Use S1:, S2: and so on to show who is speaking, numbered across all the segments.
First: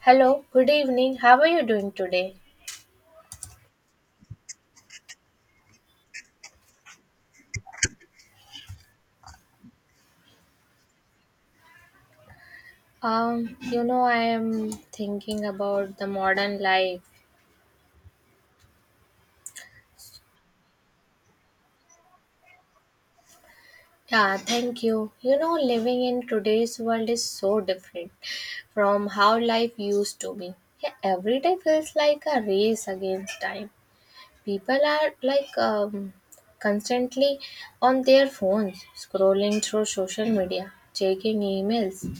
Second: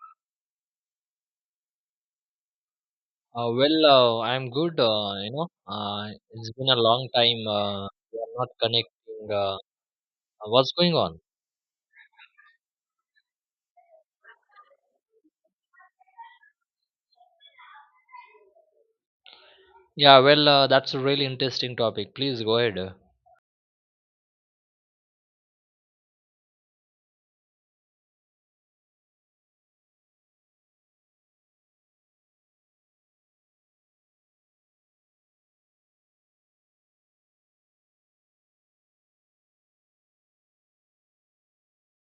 S1: Hello, good evening. How are you doing today?
S2: Well, I'm good. It's been a long time. We are not connecting. What's going on?
S1: You know, I am thinking about the modern life.
S2: Yeah, well, that's a really interesting topic. Please go ahead.
S1: Yeah, thank you. You know, living in today's world is so different from how life used to be. Yeah, every day feels like a race against time. People are like constantly on their phones, scrolling through social media, checking emails,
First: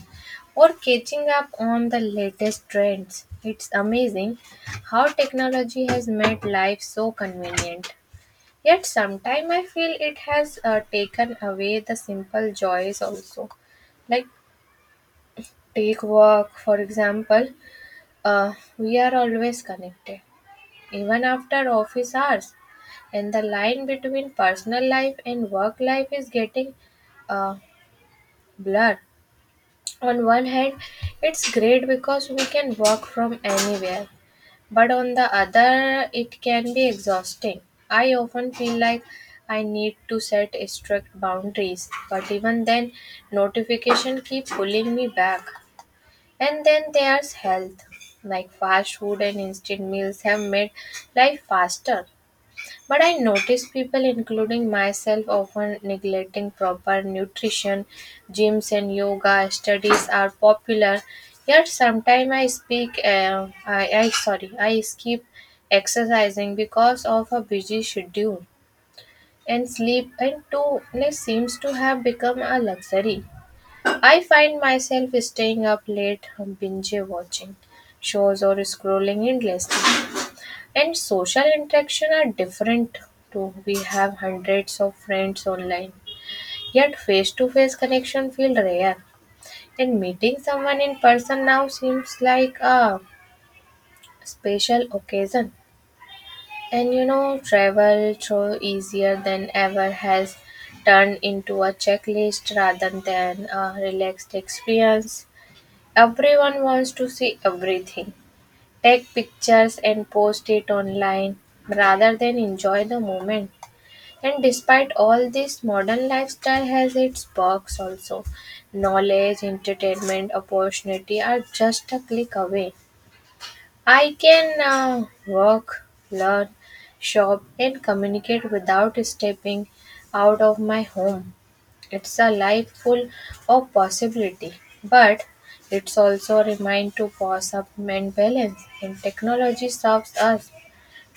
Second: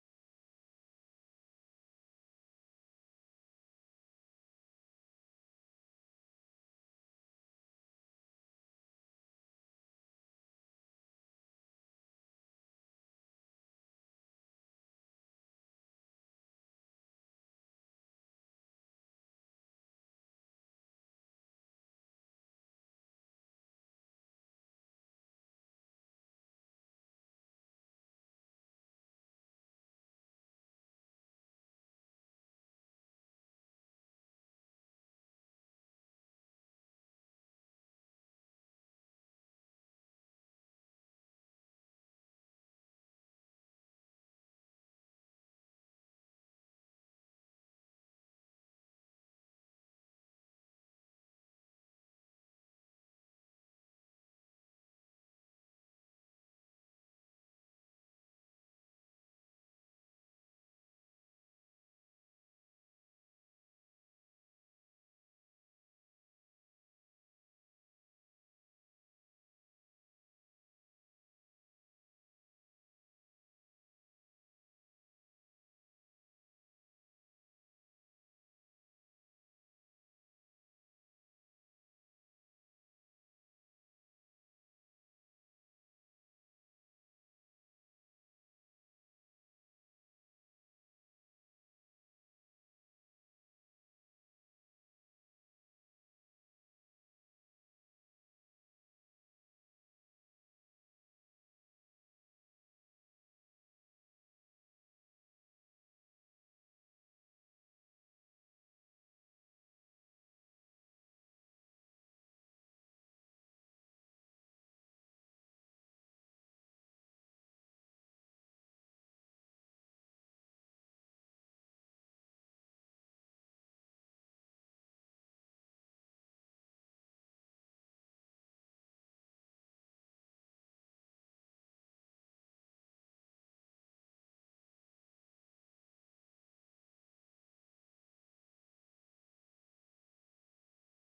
S1: or catching up on the latest trends. It's amazing how technology has made life so convenient. Yet sometimes I feel it has taken away the simple joys also. Like take work, for example, we are always connected, even after office hours. And the line between personal life and work life is getting uh, blurred. On one hand, it's great because we can work from anywhere, but on the other it can be exhausting. I often feel like I need to set strict boundaries, but even then notification keep pulling me back. And then there's health. Like fast food and instant meals have made life faster, but I notice people, including myself, often neglecting proper nutrition. Gyms and yoga studies are popular, yet sometimes I speak, I sorry, I skip exercising because of a busy schedule. And sleep and too seems to have become a luxury. I find myself staying up late, binge watching shows, or scrolling endlessly. And social interaction are different too. We have hundreds of friends online, yet face to face connection feel rare. And meeting someone in person now seems like a special occasion. And you know, travel through easier than ever has turned into a checklist rather than a relaxed experience. Everyone wants to see everything, take pictures and post it online rather than enjoy the moment. And despite all this, modern lifestyle has its perks also. Knowledge, entertainment, opportunity are just a click away. I can work, learn, shop, and communicate without stepping out of my home. It's a life full of possibility, but it's also a reminder to pause up and balance. And technology serves us,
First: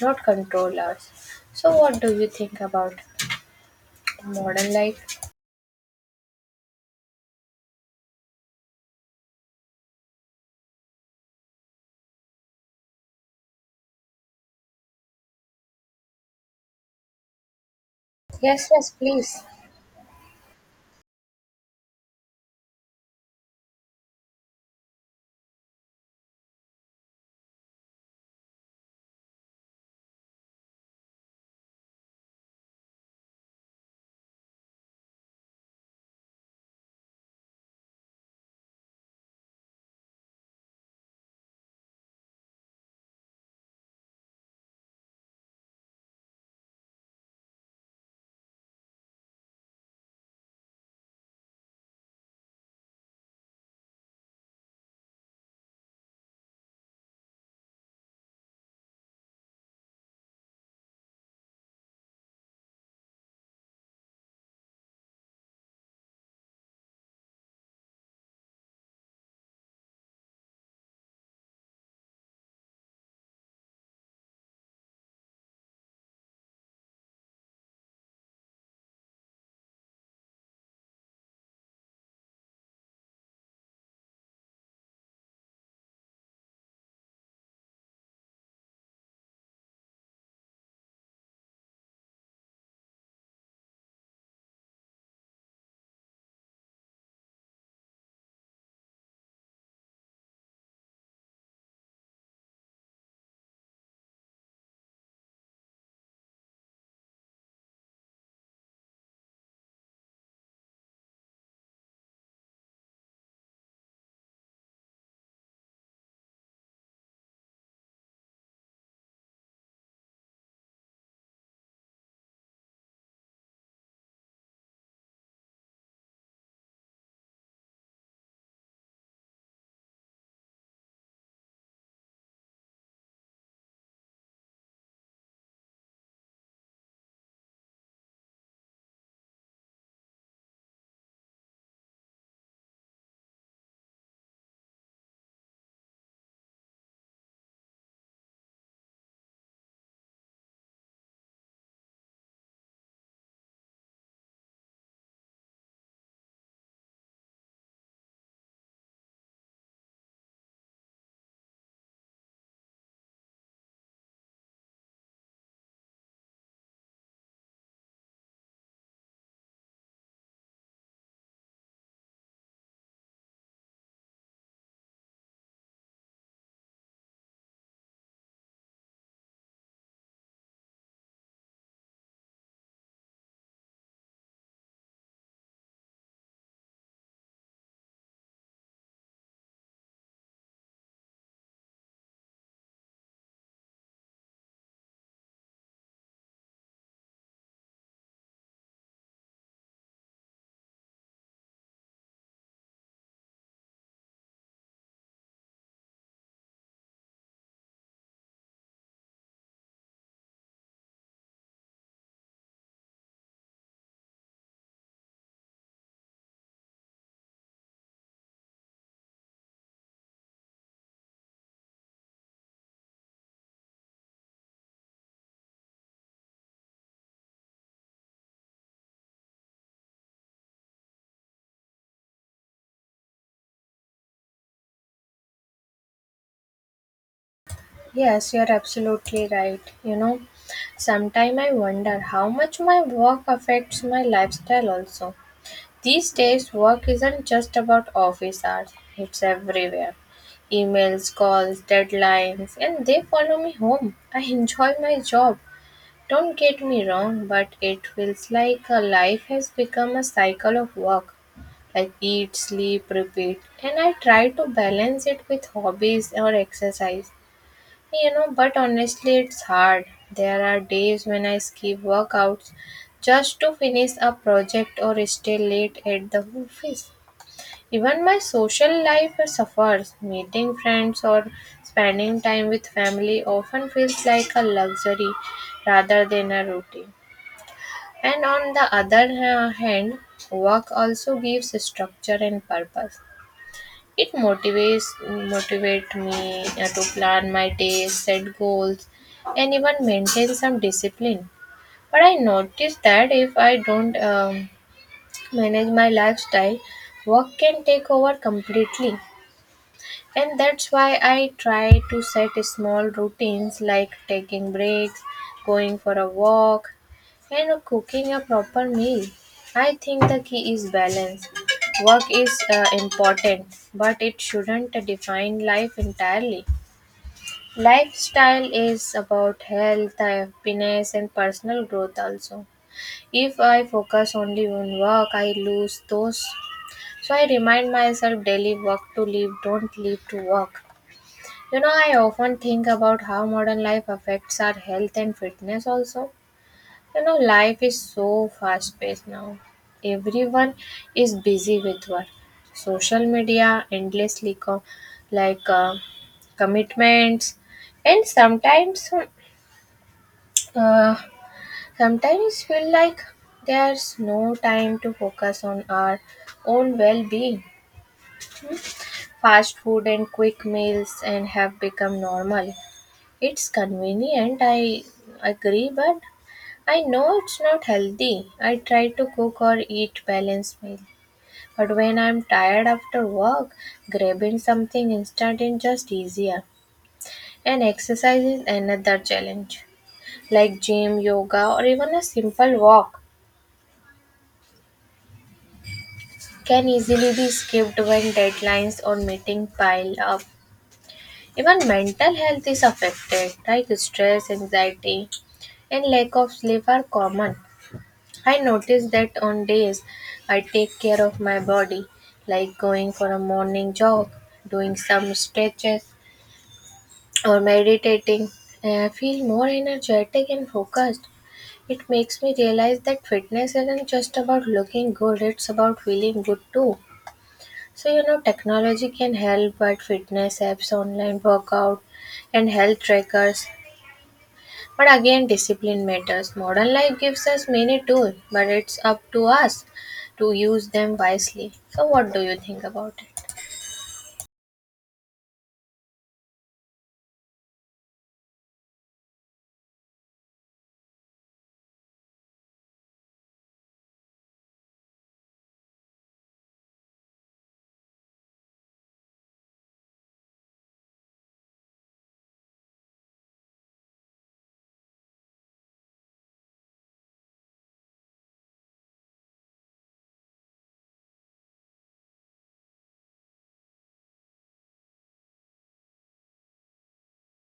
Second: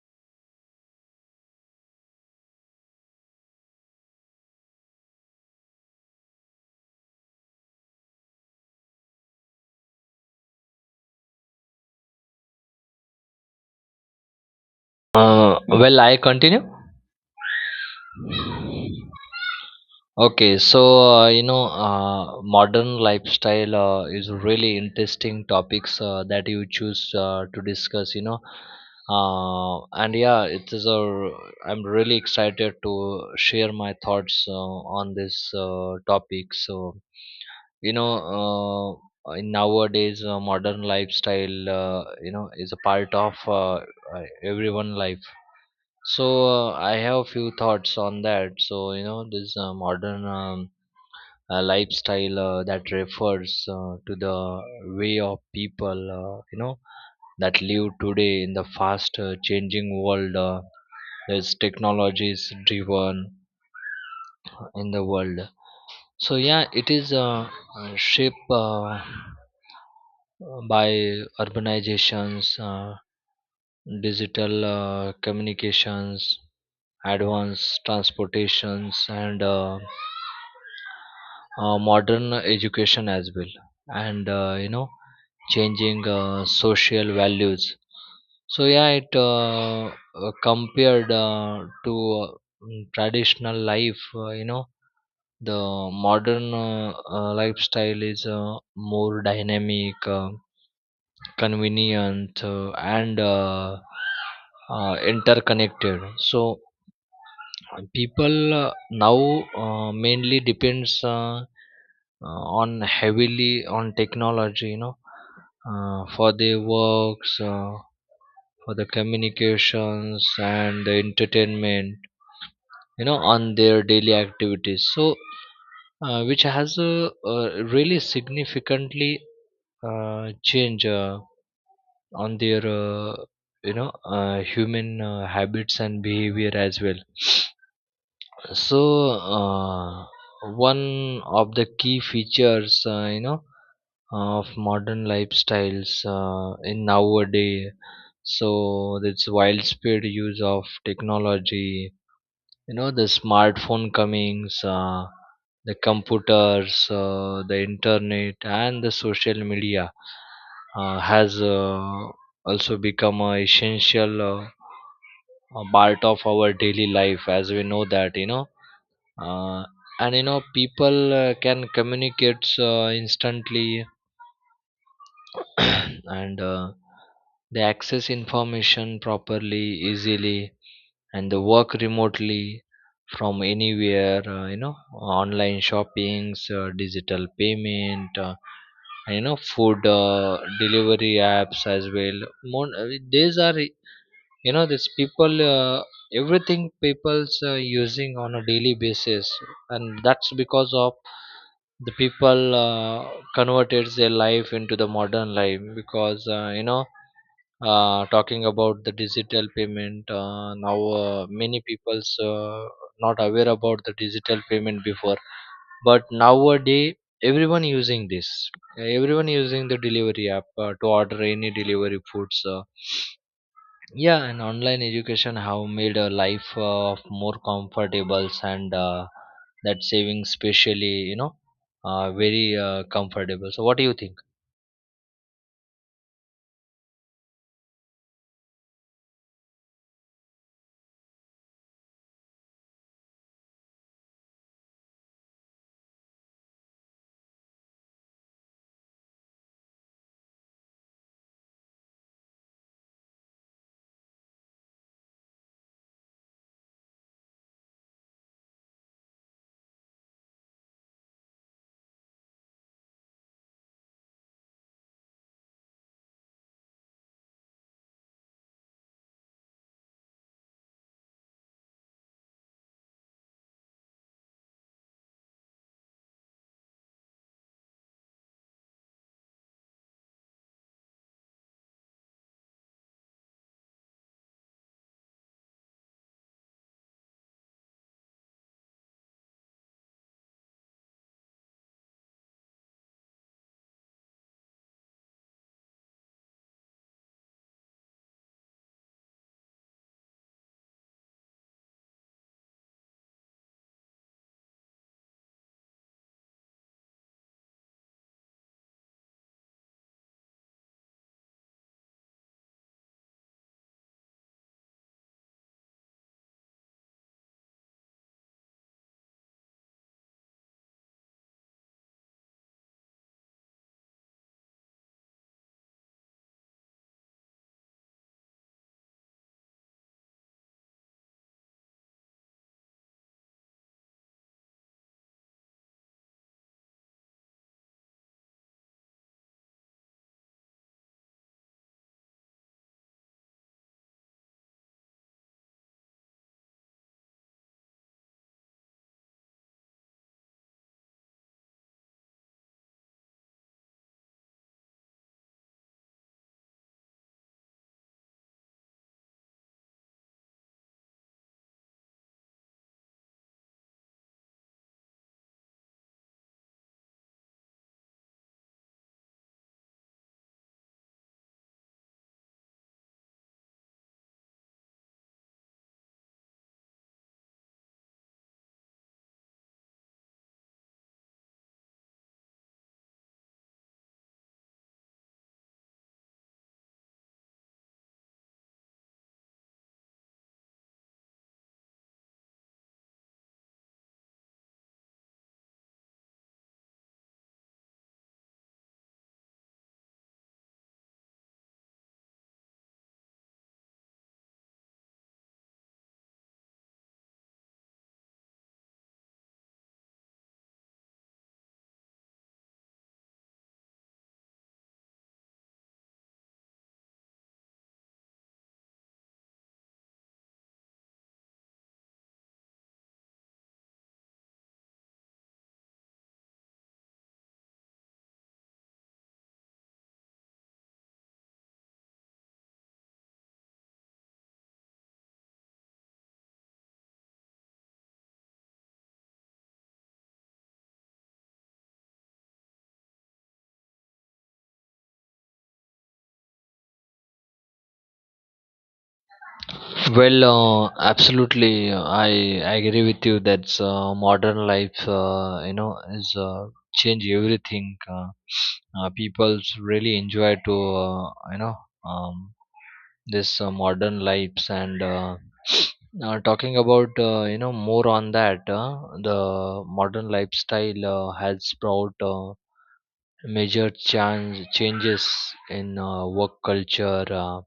S1: not control us. So, what do you think about modern life?
S2: Well, I continue.
S1: Yes, yes, please.
S2: Okay, so modern lifestyle is really interesting topics that you choose to discuss. And yeah, it is a. r- I'm really excited to share my thoughts on this topic. So you know, in nowadays, modern lifestyle, is a part of everyone life. So I have few thoughts on that. So this modern. Lifestyle that refers to the way of people that live today in the fast changing world, as technology is driven in the world. So yeah, it is shaped by urbanizations, digital communications, advanced transportations, and modern education as well, and changing social values. So yeah, it compared to traditional life. The modern lifestyle is more dynamic, convenient, and interconnected. So people now mainly depends on heavily on technology, for their works, for the communications and the entertainment, on their daily activities. So which has really significantly change on their human habits and behavior as well. So uh, one of the key features, of modern lifestyles in nowadays, so this wild speed use of technology, you know, the smartphone comings, the computers, the internet, and the social media has also become a essential, a part of our daily life, as we know that. Uh, and people can communicate instantly. And they access information properly, easily, and the work remotely from anywhere. Online shoppings, digital payment, and food delivery apps as well. These are, you know, these people everything people's using on a daily basis. And that's because of the people converted their life into the modern life. Because talking about the digital payment now, many people's not aware about the digital payment before. But nowadays, everyone using this everyone using the delivery app to order any delivery foods. Yeah, and online education have made a life of more comfortable, and that saving specially, you know, very comfortable. So what do you think?
S1: Yes, you're absolutely right. You know, sometimes I wonder how much my work affects my lifestyle also. These days work isn't just about office hours, it's everywhere. Emails, calls, deadlines, and they follow me home. I enjoy my job, don't get me wrong, but it feels like a life has become a cycle of work, like eat, sleep, repeat. And I try to balance it with hobbies or exercise. You know, but honestly, it's hard. There are days when I skip workouts just to finish a project or stay late at the office. Even my social life suffers. Meeting friends or spending time with family often feels like a luxury rather than a routine. And on the hand, work also gives structure and purpose. It motivate me to plan my days, set goals, and even maintain some discipline. But I noticed that if I don't manage my lifestyle, work can take over completely. And that's why I try to set small routines like taking breaks, going for a walk, and cooking a proper meal. I think the key is balance. Work is important, but it shouldn't define life entirely. Lifestyle is about health, happiness, and personal growth also. If I focus only on work, I lose those. So I remind myself daily, work to live, don't live to work. You know, I often think about how modern life affects our health and fitness also. You know, life is so fast paced now. Everyone is busy with work, social media, endlessly co- like commitments, and uh, sometimes feel like there's no time to focus on our own well-being. Fast food and quick meals and have become normal. It's convenient, I agree, but I know it's not healthy. I try to cook or eat balanced meal. But when I'm tired after work, grabbing something instant is just easier. And exercise is another challenge. Like gym, yoga, or even a simple walk can easily be skipped when deadlines or meeting pile up. Even mental health is affected, like stress, anxiety, and lack of sleep are common. I notice that on days I take care of my body, like going for a morning jog, doing some stretches, or meditating, I feel more energetic and focused. It makes me realize that fitness isn't just about looking good, it's about feeling good too. So, you know, technology can help, but fitness apps, online workout, and health trackers, but again, discipline matters. Modern life gives us many tools, but it's up to us to use them wisely. So, what do you think about it?
S2: Well, absolutely, I agree with you that modern life, is change everything. People really enjoy to um, this modern lives, and talking about, more on that, the modern lifestyle has brought major changes in work culture. Uh,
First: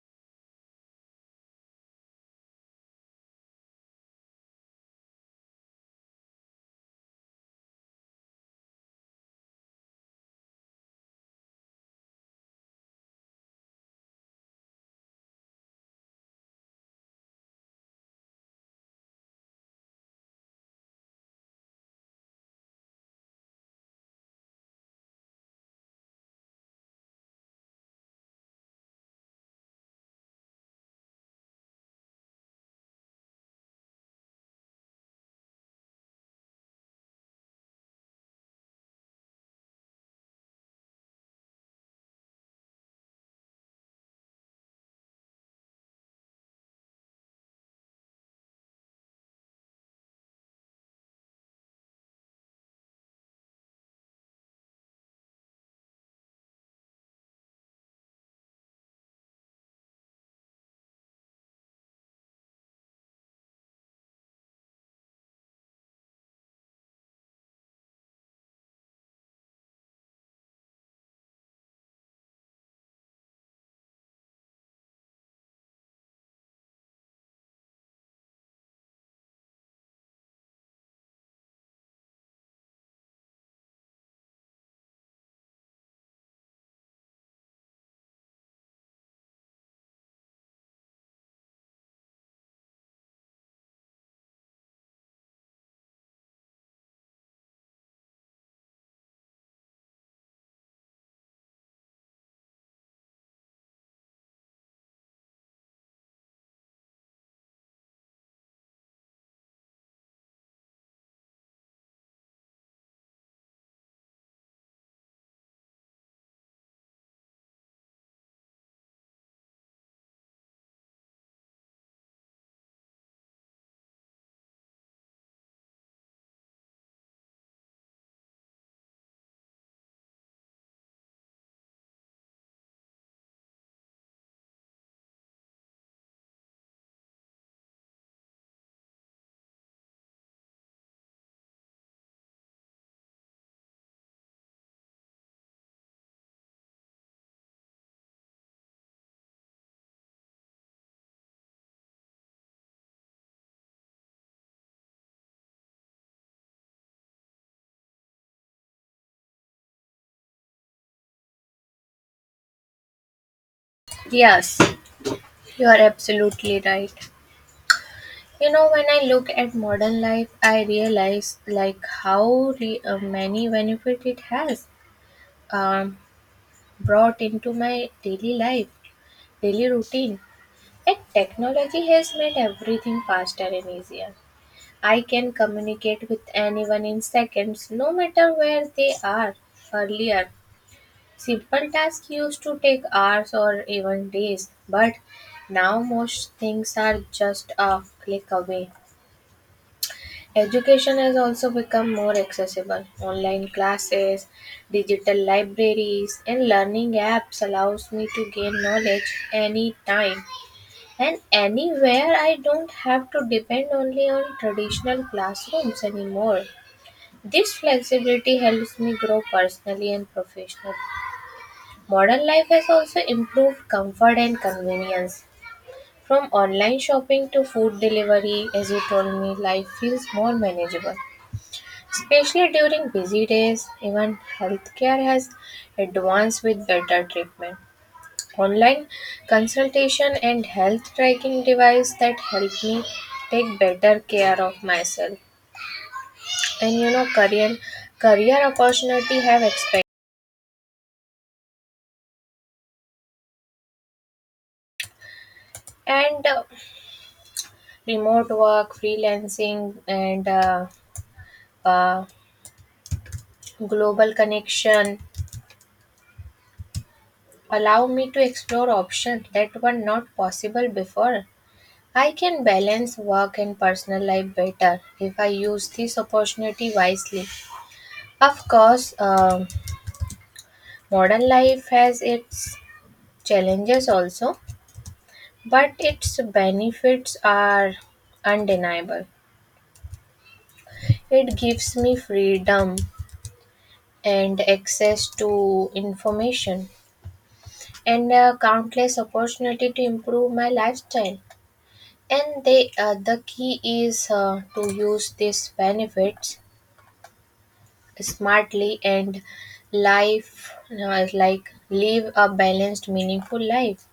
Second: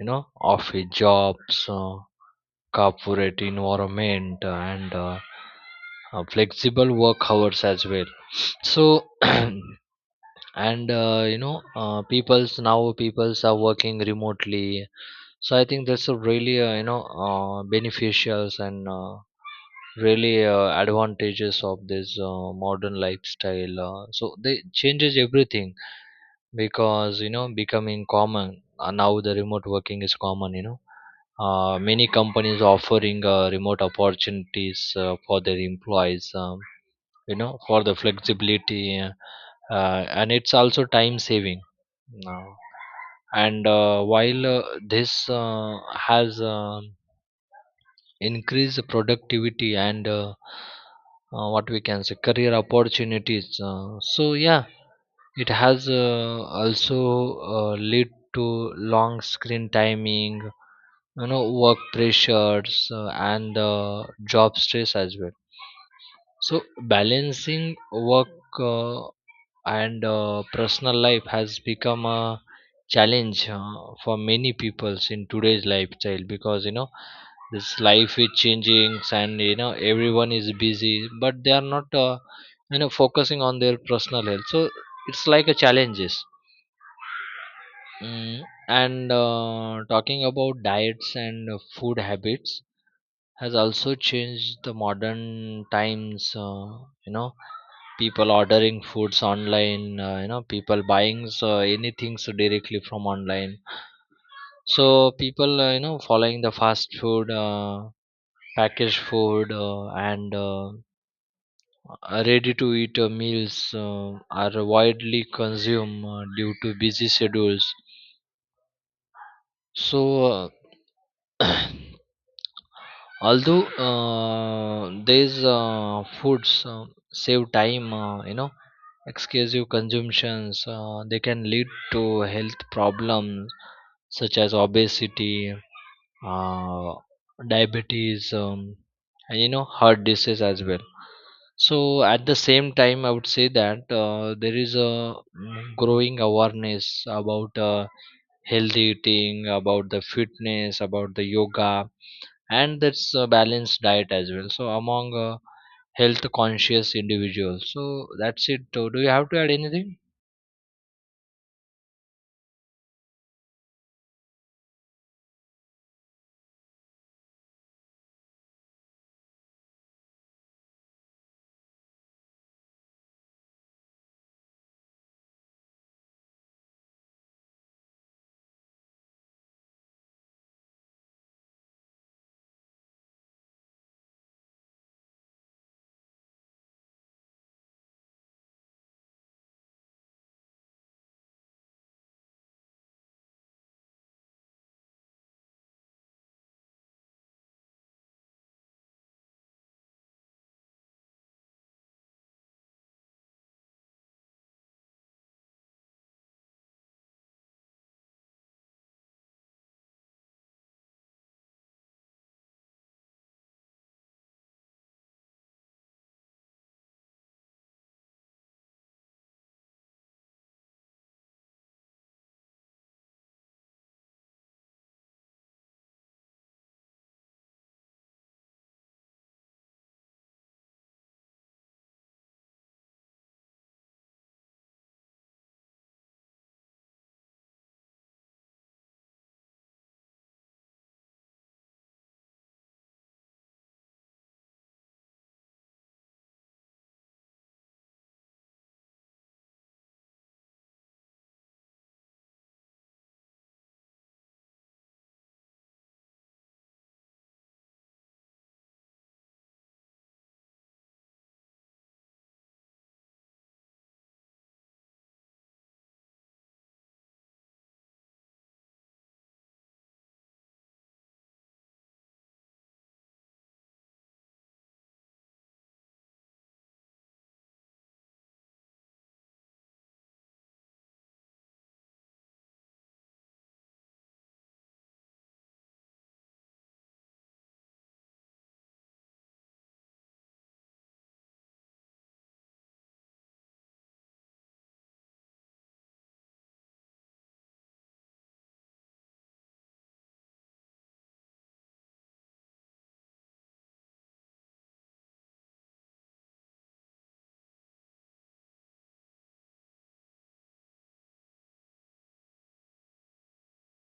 S2: you know, Office jobs. Corporate environment, and flexible work hours as well. So and people's are working remotely. So I think that's a really beneficials, and really advantages of this modern lifestyle, so they changes everything, because, you know, becoming common now the remote working is common. You know, many companies offering remote opportunities for their employees, for the flexibility, and it's also time saving now. And while this has increased productivity, and what we can say, career opportunities. So yeah, it has also led to long screen timing, you know, work pressures, and job stress as well. So balancing work uh, and personal life has become a challenge for many peoples in today's lifestyle, because, you know, this life is changing, and, you know, everyone is busy, but they are not focusing on their personal health. So it's like a challenges. Mm, and talking about diets and food habits has also changed the modern times. You know People ordering foods online, people buying anything so directly from online. So people following the fast food, packaged food, and ready to eat meals are widely consumed due to busy schedules. So uh, although these foods save time, excessive consumptions they can lead to health problems such as obesity, uh, diabetes, and heart disease as well. So at the same time, I would say that there is a growing awareness about healthy eating, about the fitness, about the yoga, and that's a balanced diet as well, so among health conscious individuals. So that's it. Do you have to add anything?
S1: Yes, you are absolutely right. You know, when I look at modern life, I realize like how many benefit it has um, brought into my daily life, daily routine. And technology has made everything faster and easier. I can communicate with anyone in seconds, no matter where they are. Earlier, simple tasks used to take hours or even days, but now most things are just a click away. Education has also become more accessible. Online classes, digital libraries, and learning apps allows me to gain knowledge anytime and anywhere. I don't have to depend only on traditional classrooms anymore. This flexibility helps me grow personally and professionally. Modern life has also improved comfort and convenience. From online shopping to food delivery, as you told me, life feels more manageable. Especially during busy days, even healthcare has advanced with better treatment. Online consultation and health tracking device that help me take better care of myself. And you know, career opportunity have expanded, and remote work, freelancing, and uh, global connection allow me to explore options that were not possible before. I can balance work and personal life better if I use this opportunity wisely. Of course, modern life has its challenges also, but its benefits are undeniable. It gives me freedom and access to information and countless opportunity to improve my lifestyle. And the key is to use these benefits smartly and life like live a balanced meaningful life.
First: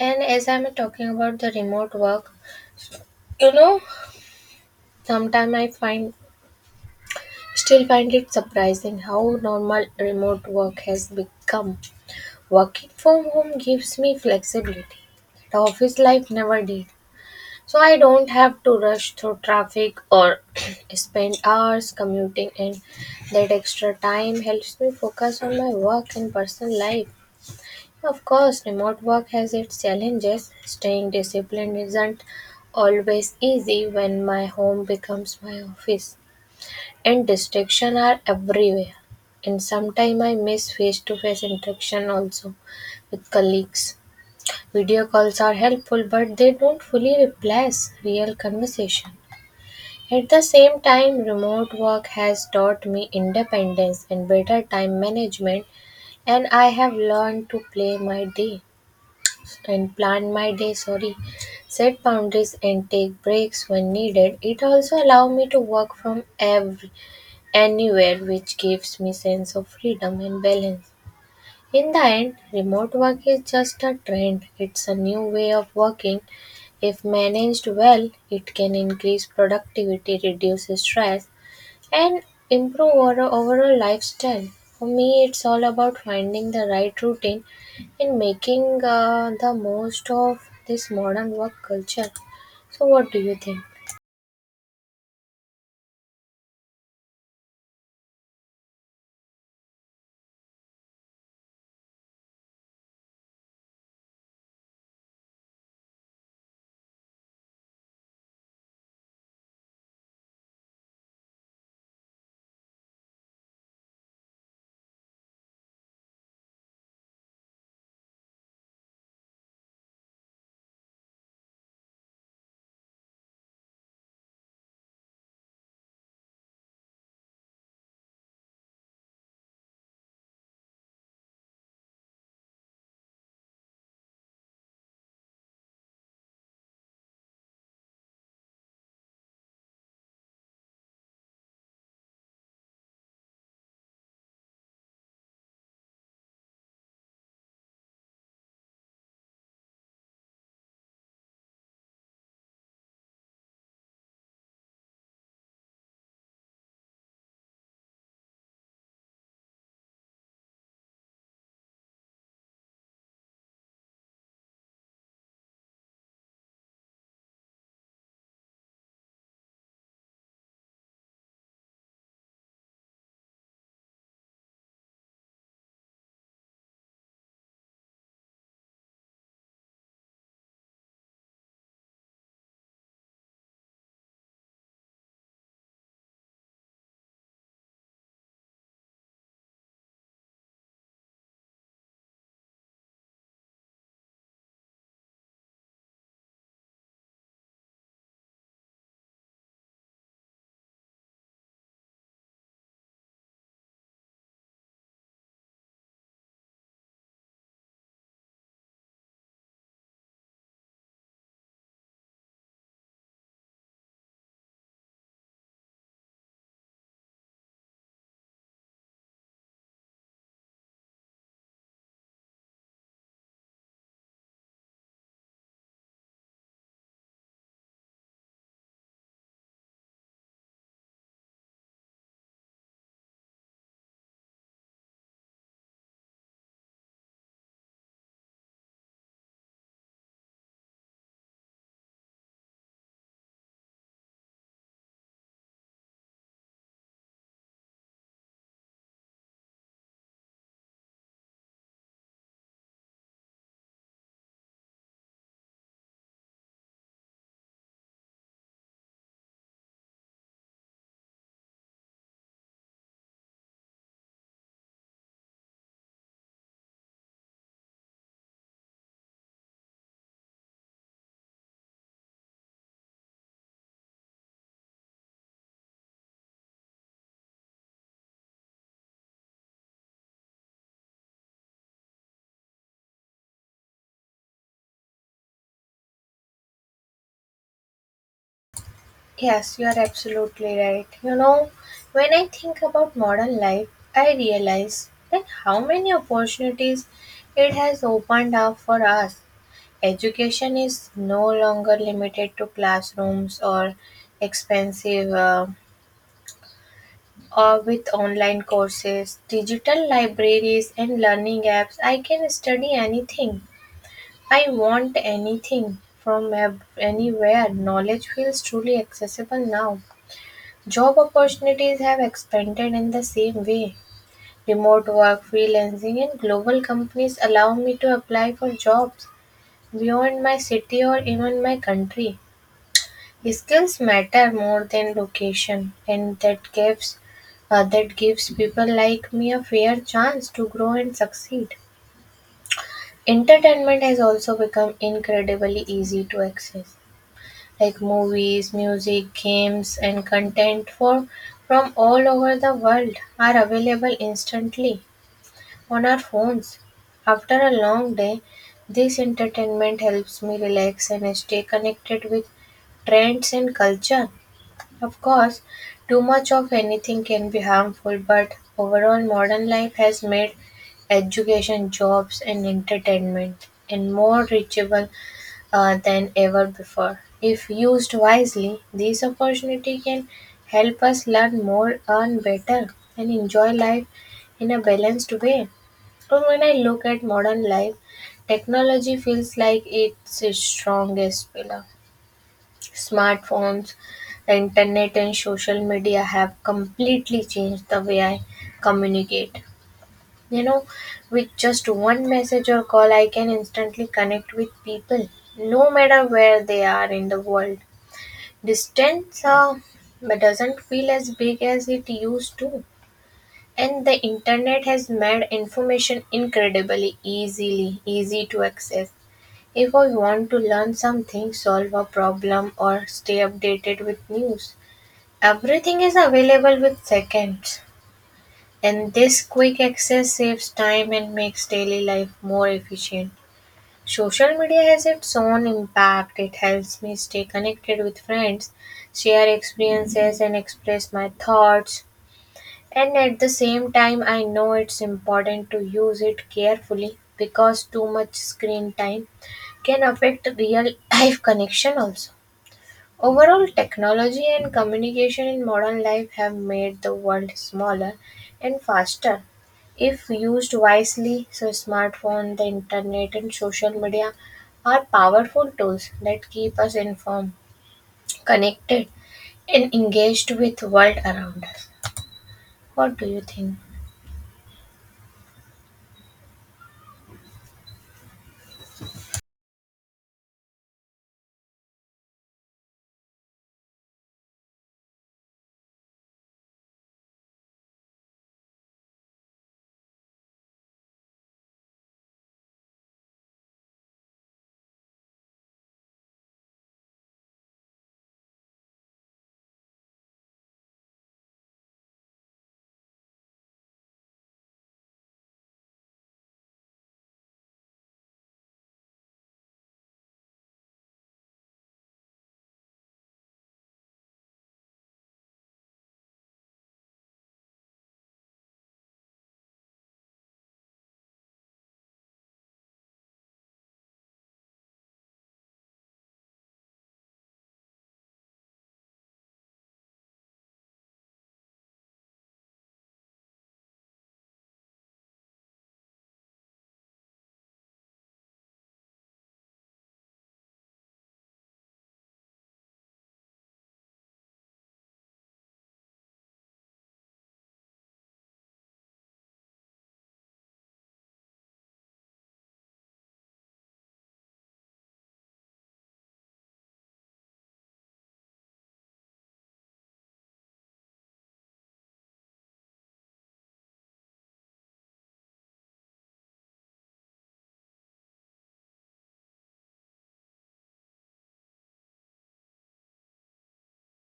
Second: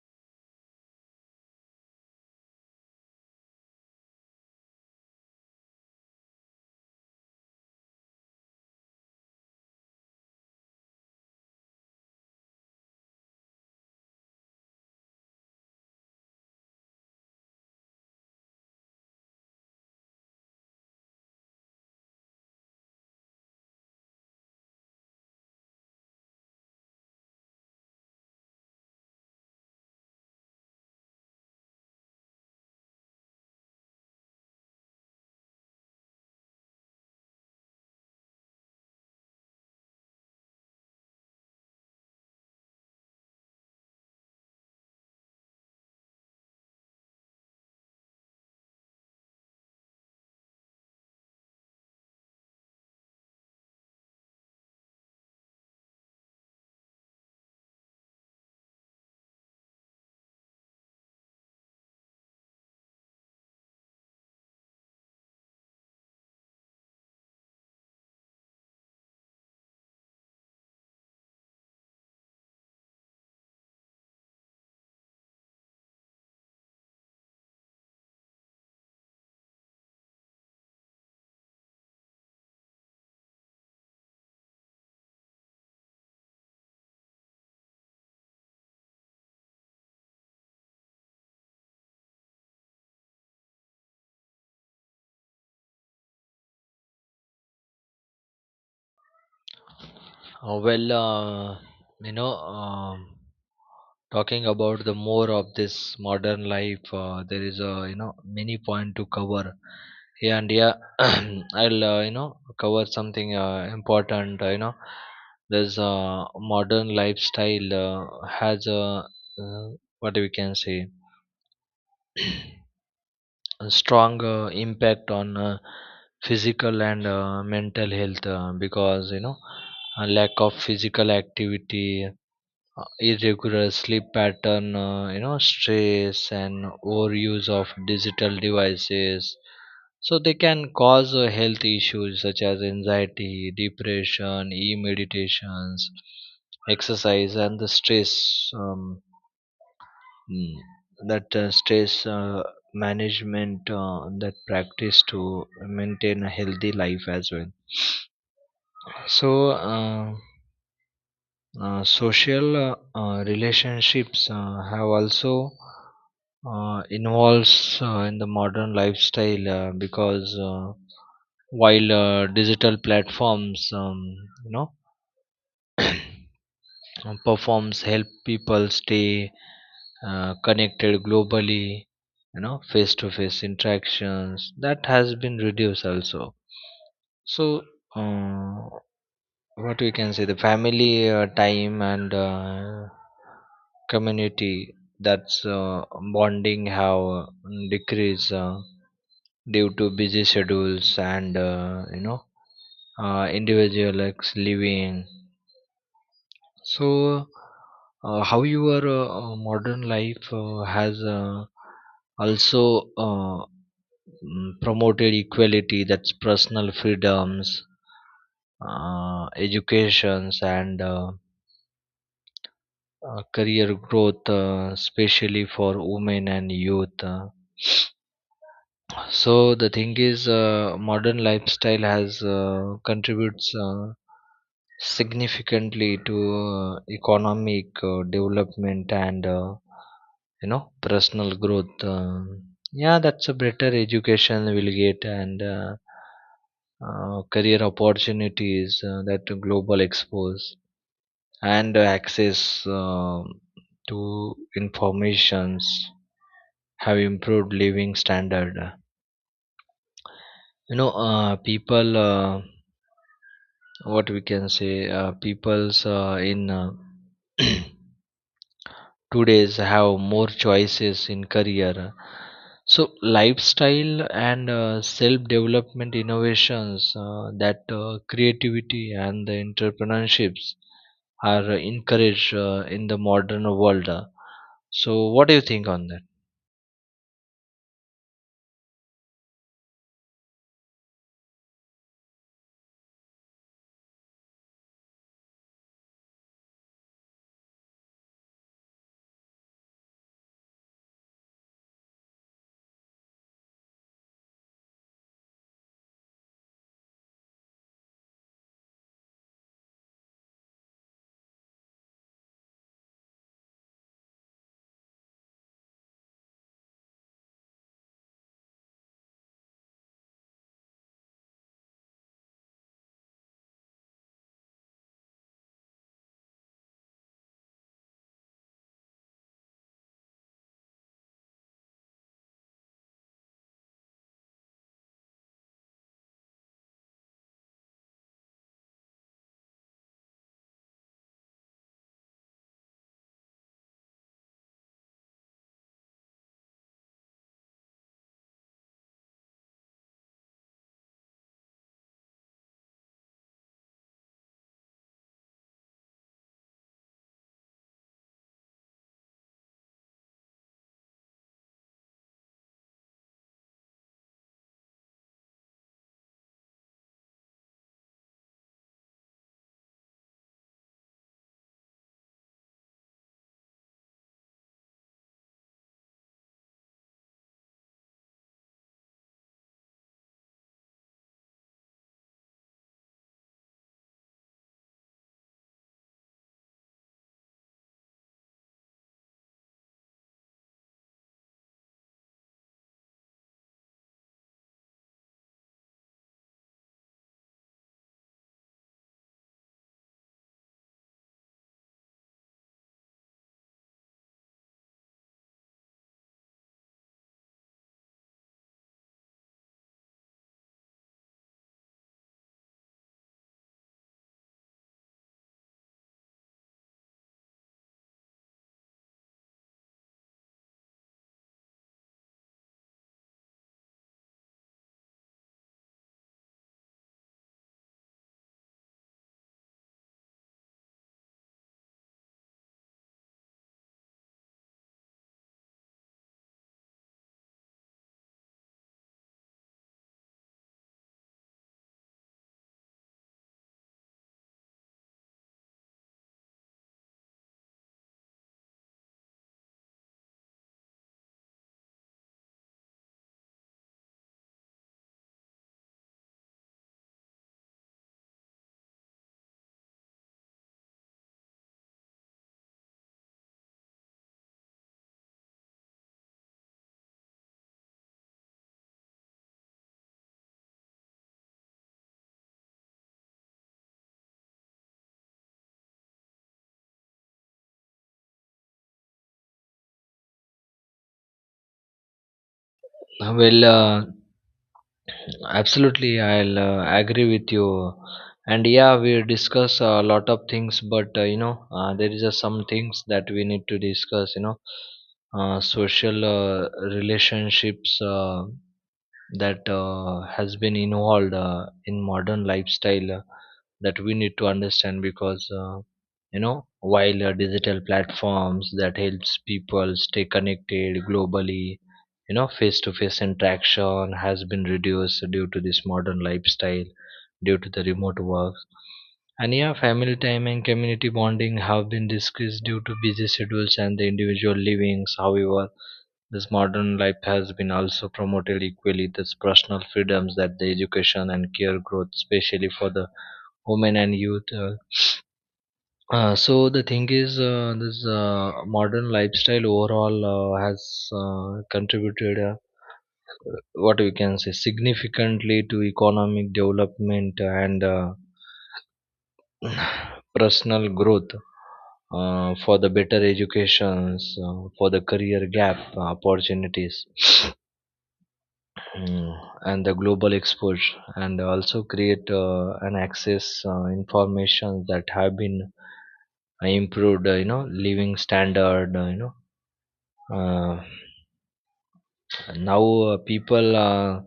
S1: And as I'm talking about the remote work, you know, sometimes I find still find it surprising how normal remote work has become. Working from home gives me flexibility that office life never did. So I don't have to rush through traffic or spend hours commuting, and that extra time helps me focus on my work and personal life. Of course, remote work has its challenges. Staying disciplined isn't always easy when my home becomes my office. And distractions are everywhere. And sometimes I miss face to face interaction also with colleagues. Video calls are helpful, but they don't fully replace real conversation. At the same time, remote work has taught me independence and better time management, and I have learned to play my day and plan my day, sorry, set boundaries and take breaks when needed. It also allow me to work from every anywhere, which gives me sense of freedom and balance. In the end, remote work is just a trend, it's a new way of working. If managed well, it can increase productivity, reduce stress, and improve our overall lifestyle. For me it's all about finding the right routine and making the most of this modern work culture. So what do you think?
S2: Well, you know um, talking about the more of this modern life, there is a, you know, many point to cover. Yeah, and yeah, I'll cover something important. There's a modern lifestyle has a, uh, what we can say, a strong impact on physical and mental health, because, you know, a lack of physical activity, irregular sleep pattern, stress and overuse of digital devices. So they can cause health issues such as anxiety, depression, e meditations, exercise, and the stress. um, mm, that stress management that practice to maintain a healthy life as well. So uh, social relationships have also involves in the modern lifestyle, because while digital platforms, you know performs help people stay connected globally, you know, face to face interactions that has been reduced also. So uh, what we can say, the family time and community, that's bonding have decreased due to busy schedules and individual ex living. So how your modern life has also promoted equality, that's personal freedoms, educations, and career growth, especially for women and youth. So the thing is, modern lifestyle has contributes significantly to economic development, and personal growth. Yeah, that's a better education we'll get, and career opportunities that global expose and access to informations have improved living standard. You know, people what we can say, people's in today's have more choices in career, so lifestyle, and self development innovations, that creativity and the entrepreneurships are encouraged in the modern world. So what do you think on
S1: Yes, you are absolutely right. You know, when I think about modern life, I realize that how many opportunities it has opened up for us. Education is no longer limited to classrooms or expensive or with online courses, digital libraries and learning apps. I can study anything. I want anything from anywhere. Knowledge feels truly accessible now. Job opportunities have expanded in the same way: remote work, freelancing, and global companies allow me to apply for jobs beyond my city or even my country. Skills matter more than location, and that gives people like me a fair chance to grow and succeed. Entertainment has also become incredibly easy to access. Like movies, music, games, and content for from all over the world are available instantly on our phones. After a long day, this entertainment helps me relax and stay connected with trends and culture. Of course, too much of anything can be harmful, but overall, modern life has made education, jobs, and entertainment and more reachable than ever before. If used wisely, these opportunity can help us learn more, earn better, and enjoy life in a balanced way. But when I look at modern life, technology feels like it's its strongest pillar. Smartphones, the internet, and social media have completely changed the way I communicate. You know, with just one message or call, I can instantly connect with people, no matter where they are in the world. Distance but doesn't feel as big as it used to. And the internet has made information easy to access. If I want to learn something, solve a problem, or stay updated with news, everything is available with seconds. And this quick access saves time and makes daily life more efficient. Social media has its own impact. It helps me stay connected with friends, share experiences, and express my thoughts. And at the same time, I know it's important to use it carefully because too much screen time can affect real life connection also. Overall, technology and communication in modern life have made the world smaller and faster. If used wisely, so smartphone, the internet, and social media are powerful tools that keep us informed, connected, and engaged with world around us. What do you think?
S2: that? Well, absolutely, I'll agree with you. And yeah, we discuss a lot of things, but there is some things that we need to discuss. You know, social relationships. That has been involved in modern lifestyle that we need to understand, because while digital platforms that helps people stay connected globally, you know, face to face interaction has been reduced due to this modern lifestyle, due to the remote work. And yeah, family time and community bonding have been decreased due to busy schedules and the individual livings. However, this modern life has been also promoted equally these personal freedoms, that the education and career growth, especially for the women and youth. So the thing is, this modern lifestyle overall has contributed, what we can say, significantly to economic development, and personal growth. For the better educations, for the career gap opportunities. Mm, and the global exposure, and also create an access information that have been improved, living standard, you know, uh, now, people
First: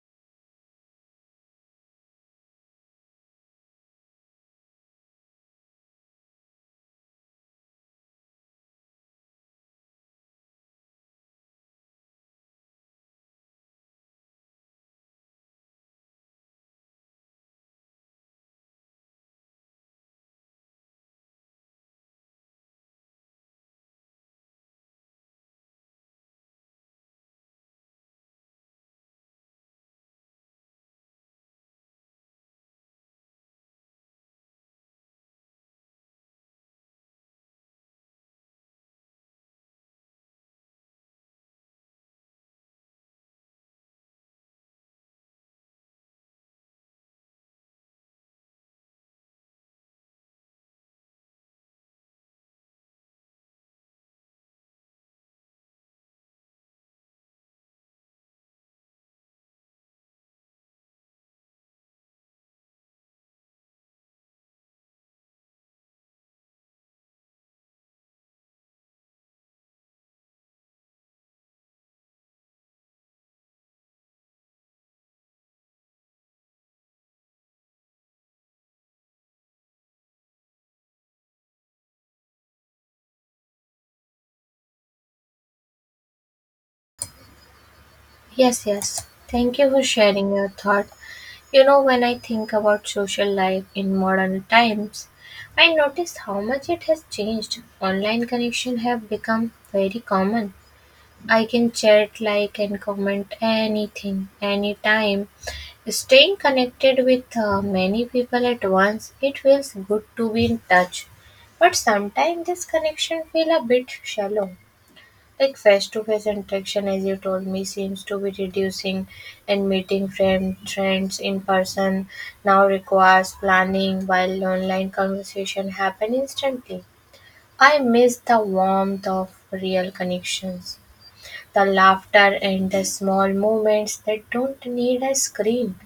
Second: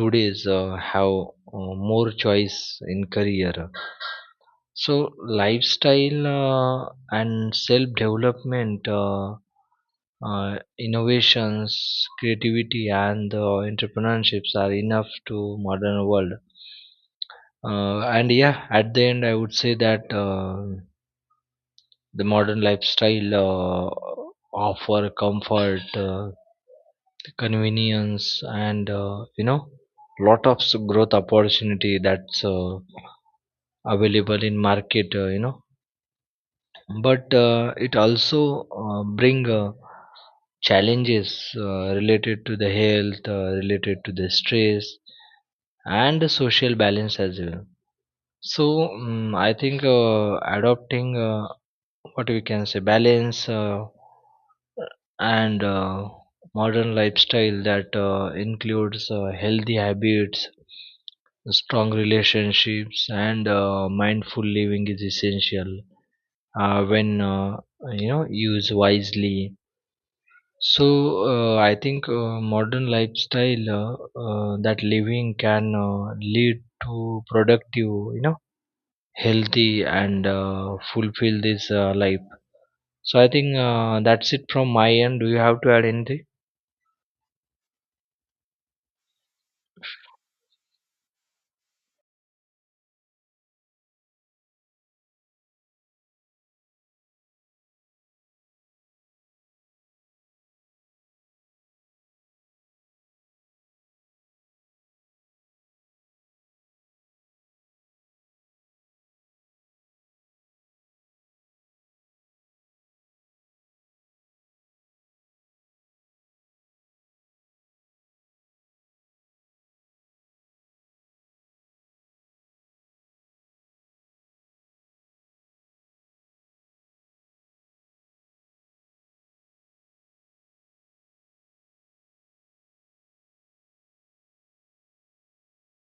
S2: today's have more choice in career, so lifestyle, and self development, innovations, creativity, and entrepreneurships are enough to modern world. And yeah, at the end, I would say that the modern lifestyle offer comfort, convenience, and lot of growth opportunity that's available in market. But it also bring challenges related to the health, related to the stress, and the social balance as well. So I think adopting what we can say, balance, and modern lifestyle that includes healthy habits, strong relationships, and mindful living is essential when used wisely. So I think modern lifestyle that living can lead to productive, you know, healthy, and fulfill this life. So I think that's it from my end. Do you have to add anything?
S1: Yes, yes. Thank you for sharing your thought. You know, when I think about social life in modern times, I notice how much it has changed. Online connection have become very common. I can chat, like, and comment anything, anytime. Staying connected with many people at once, it feels good to be in touch. But sometimes this connection feel a bit shallow. Like face-to-face interaction, as you told me, seems to be reducing, and meeting friends in person now requires planning, while online conversation happen instantly. I miss the warmth of real connections, the laughter and the small moments that don't need a screen.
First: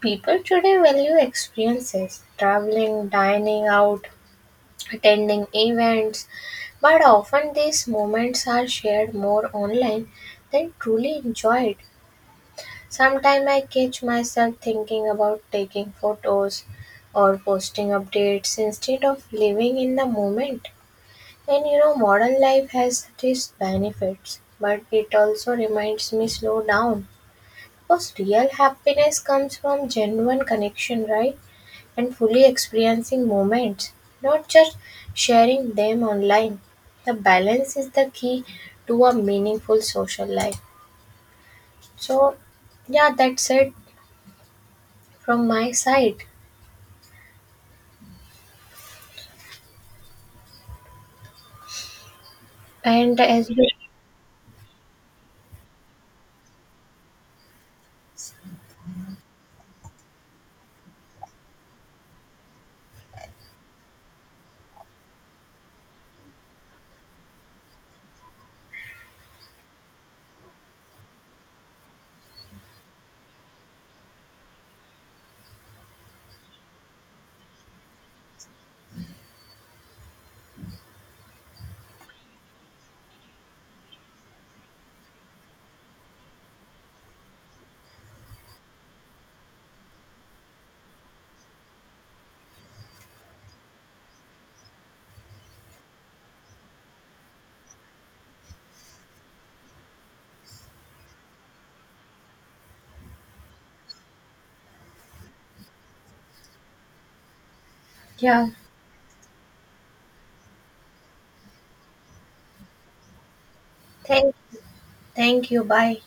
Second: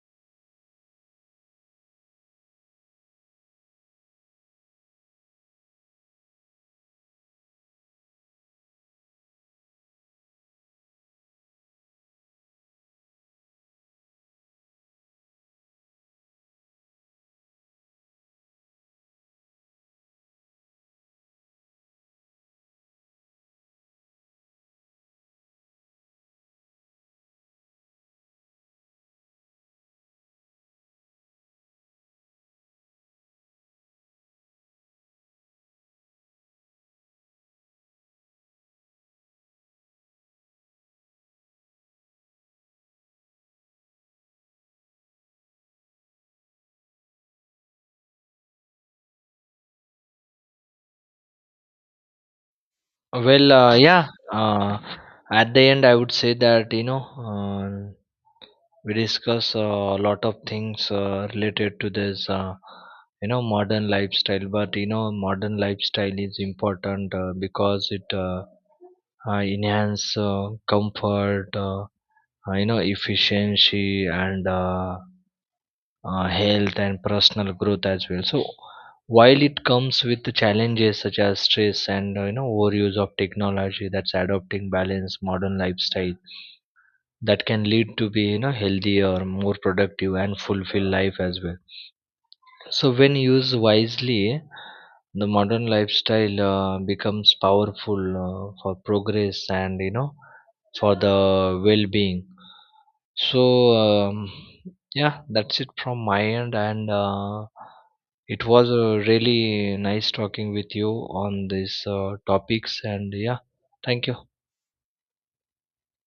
S1: People today value experiences, traveling, dining out, attending events, but often these moments are shared more online than truly enjoyed. Sometimes I catch myself thinking about taking photos or posting updates instead of living in the moment. And you know, modern life has these benefits, but it also reminds me slow down. Because real happiness comes from genuine connection, right? And fully experiencing moments, not just sharing them online. The balance is the key to a meaningful social life. So, yeah, that's it from my side. And as
S2: Well,
S1: we,
S2: yeah. At the end, I would say that uh, we discuss a lot of things related to this. Modern lifestyle, but, you know, modern lifestyle is important, because it enhance comfort, efficiency, and health and personal growth as well. So while it comes with the challenges such as stress and overuse of technology, that's adopting balanced modern lifestyle that can lead to be, you know, healthier, more productive, and fulfilled life as well. So when used wisely, the modern lifestyle becomes powerful for progress and, you know, for the well-being. So, yeah, that's it from my end, and it
S1: yeah,
S2: was really nice talking with you on these topics. And yeah, thank you.
S1: thank, thank you. Bye.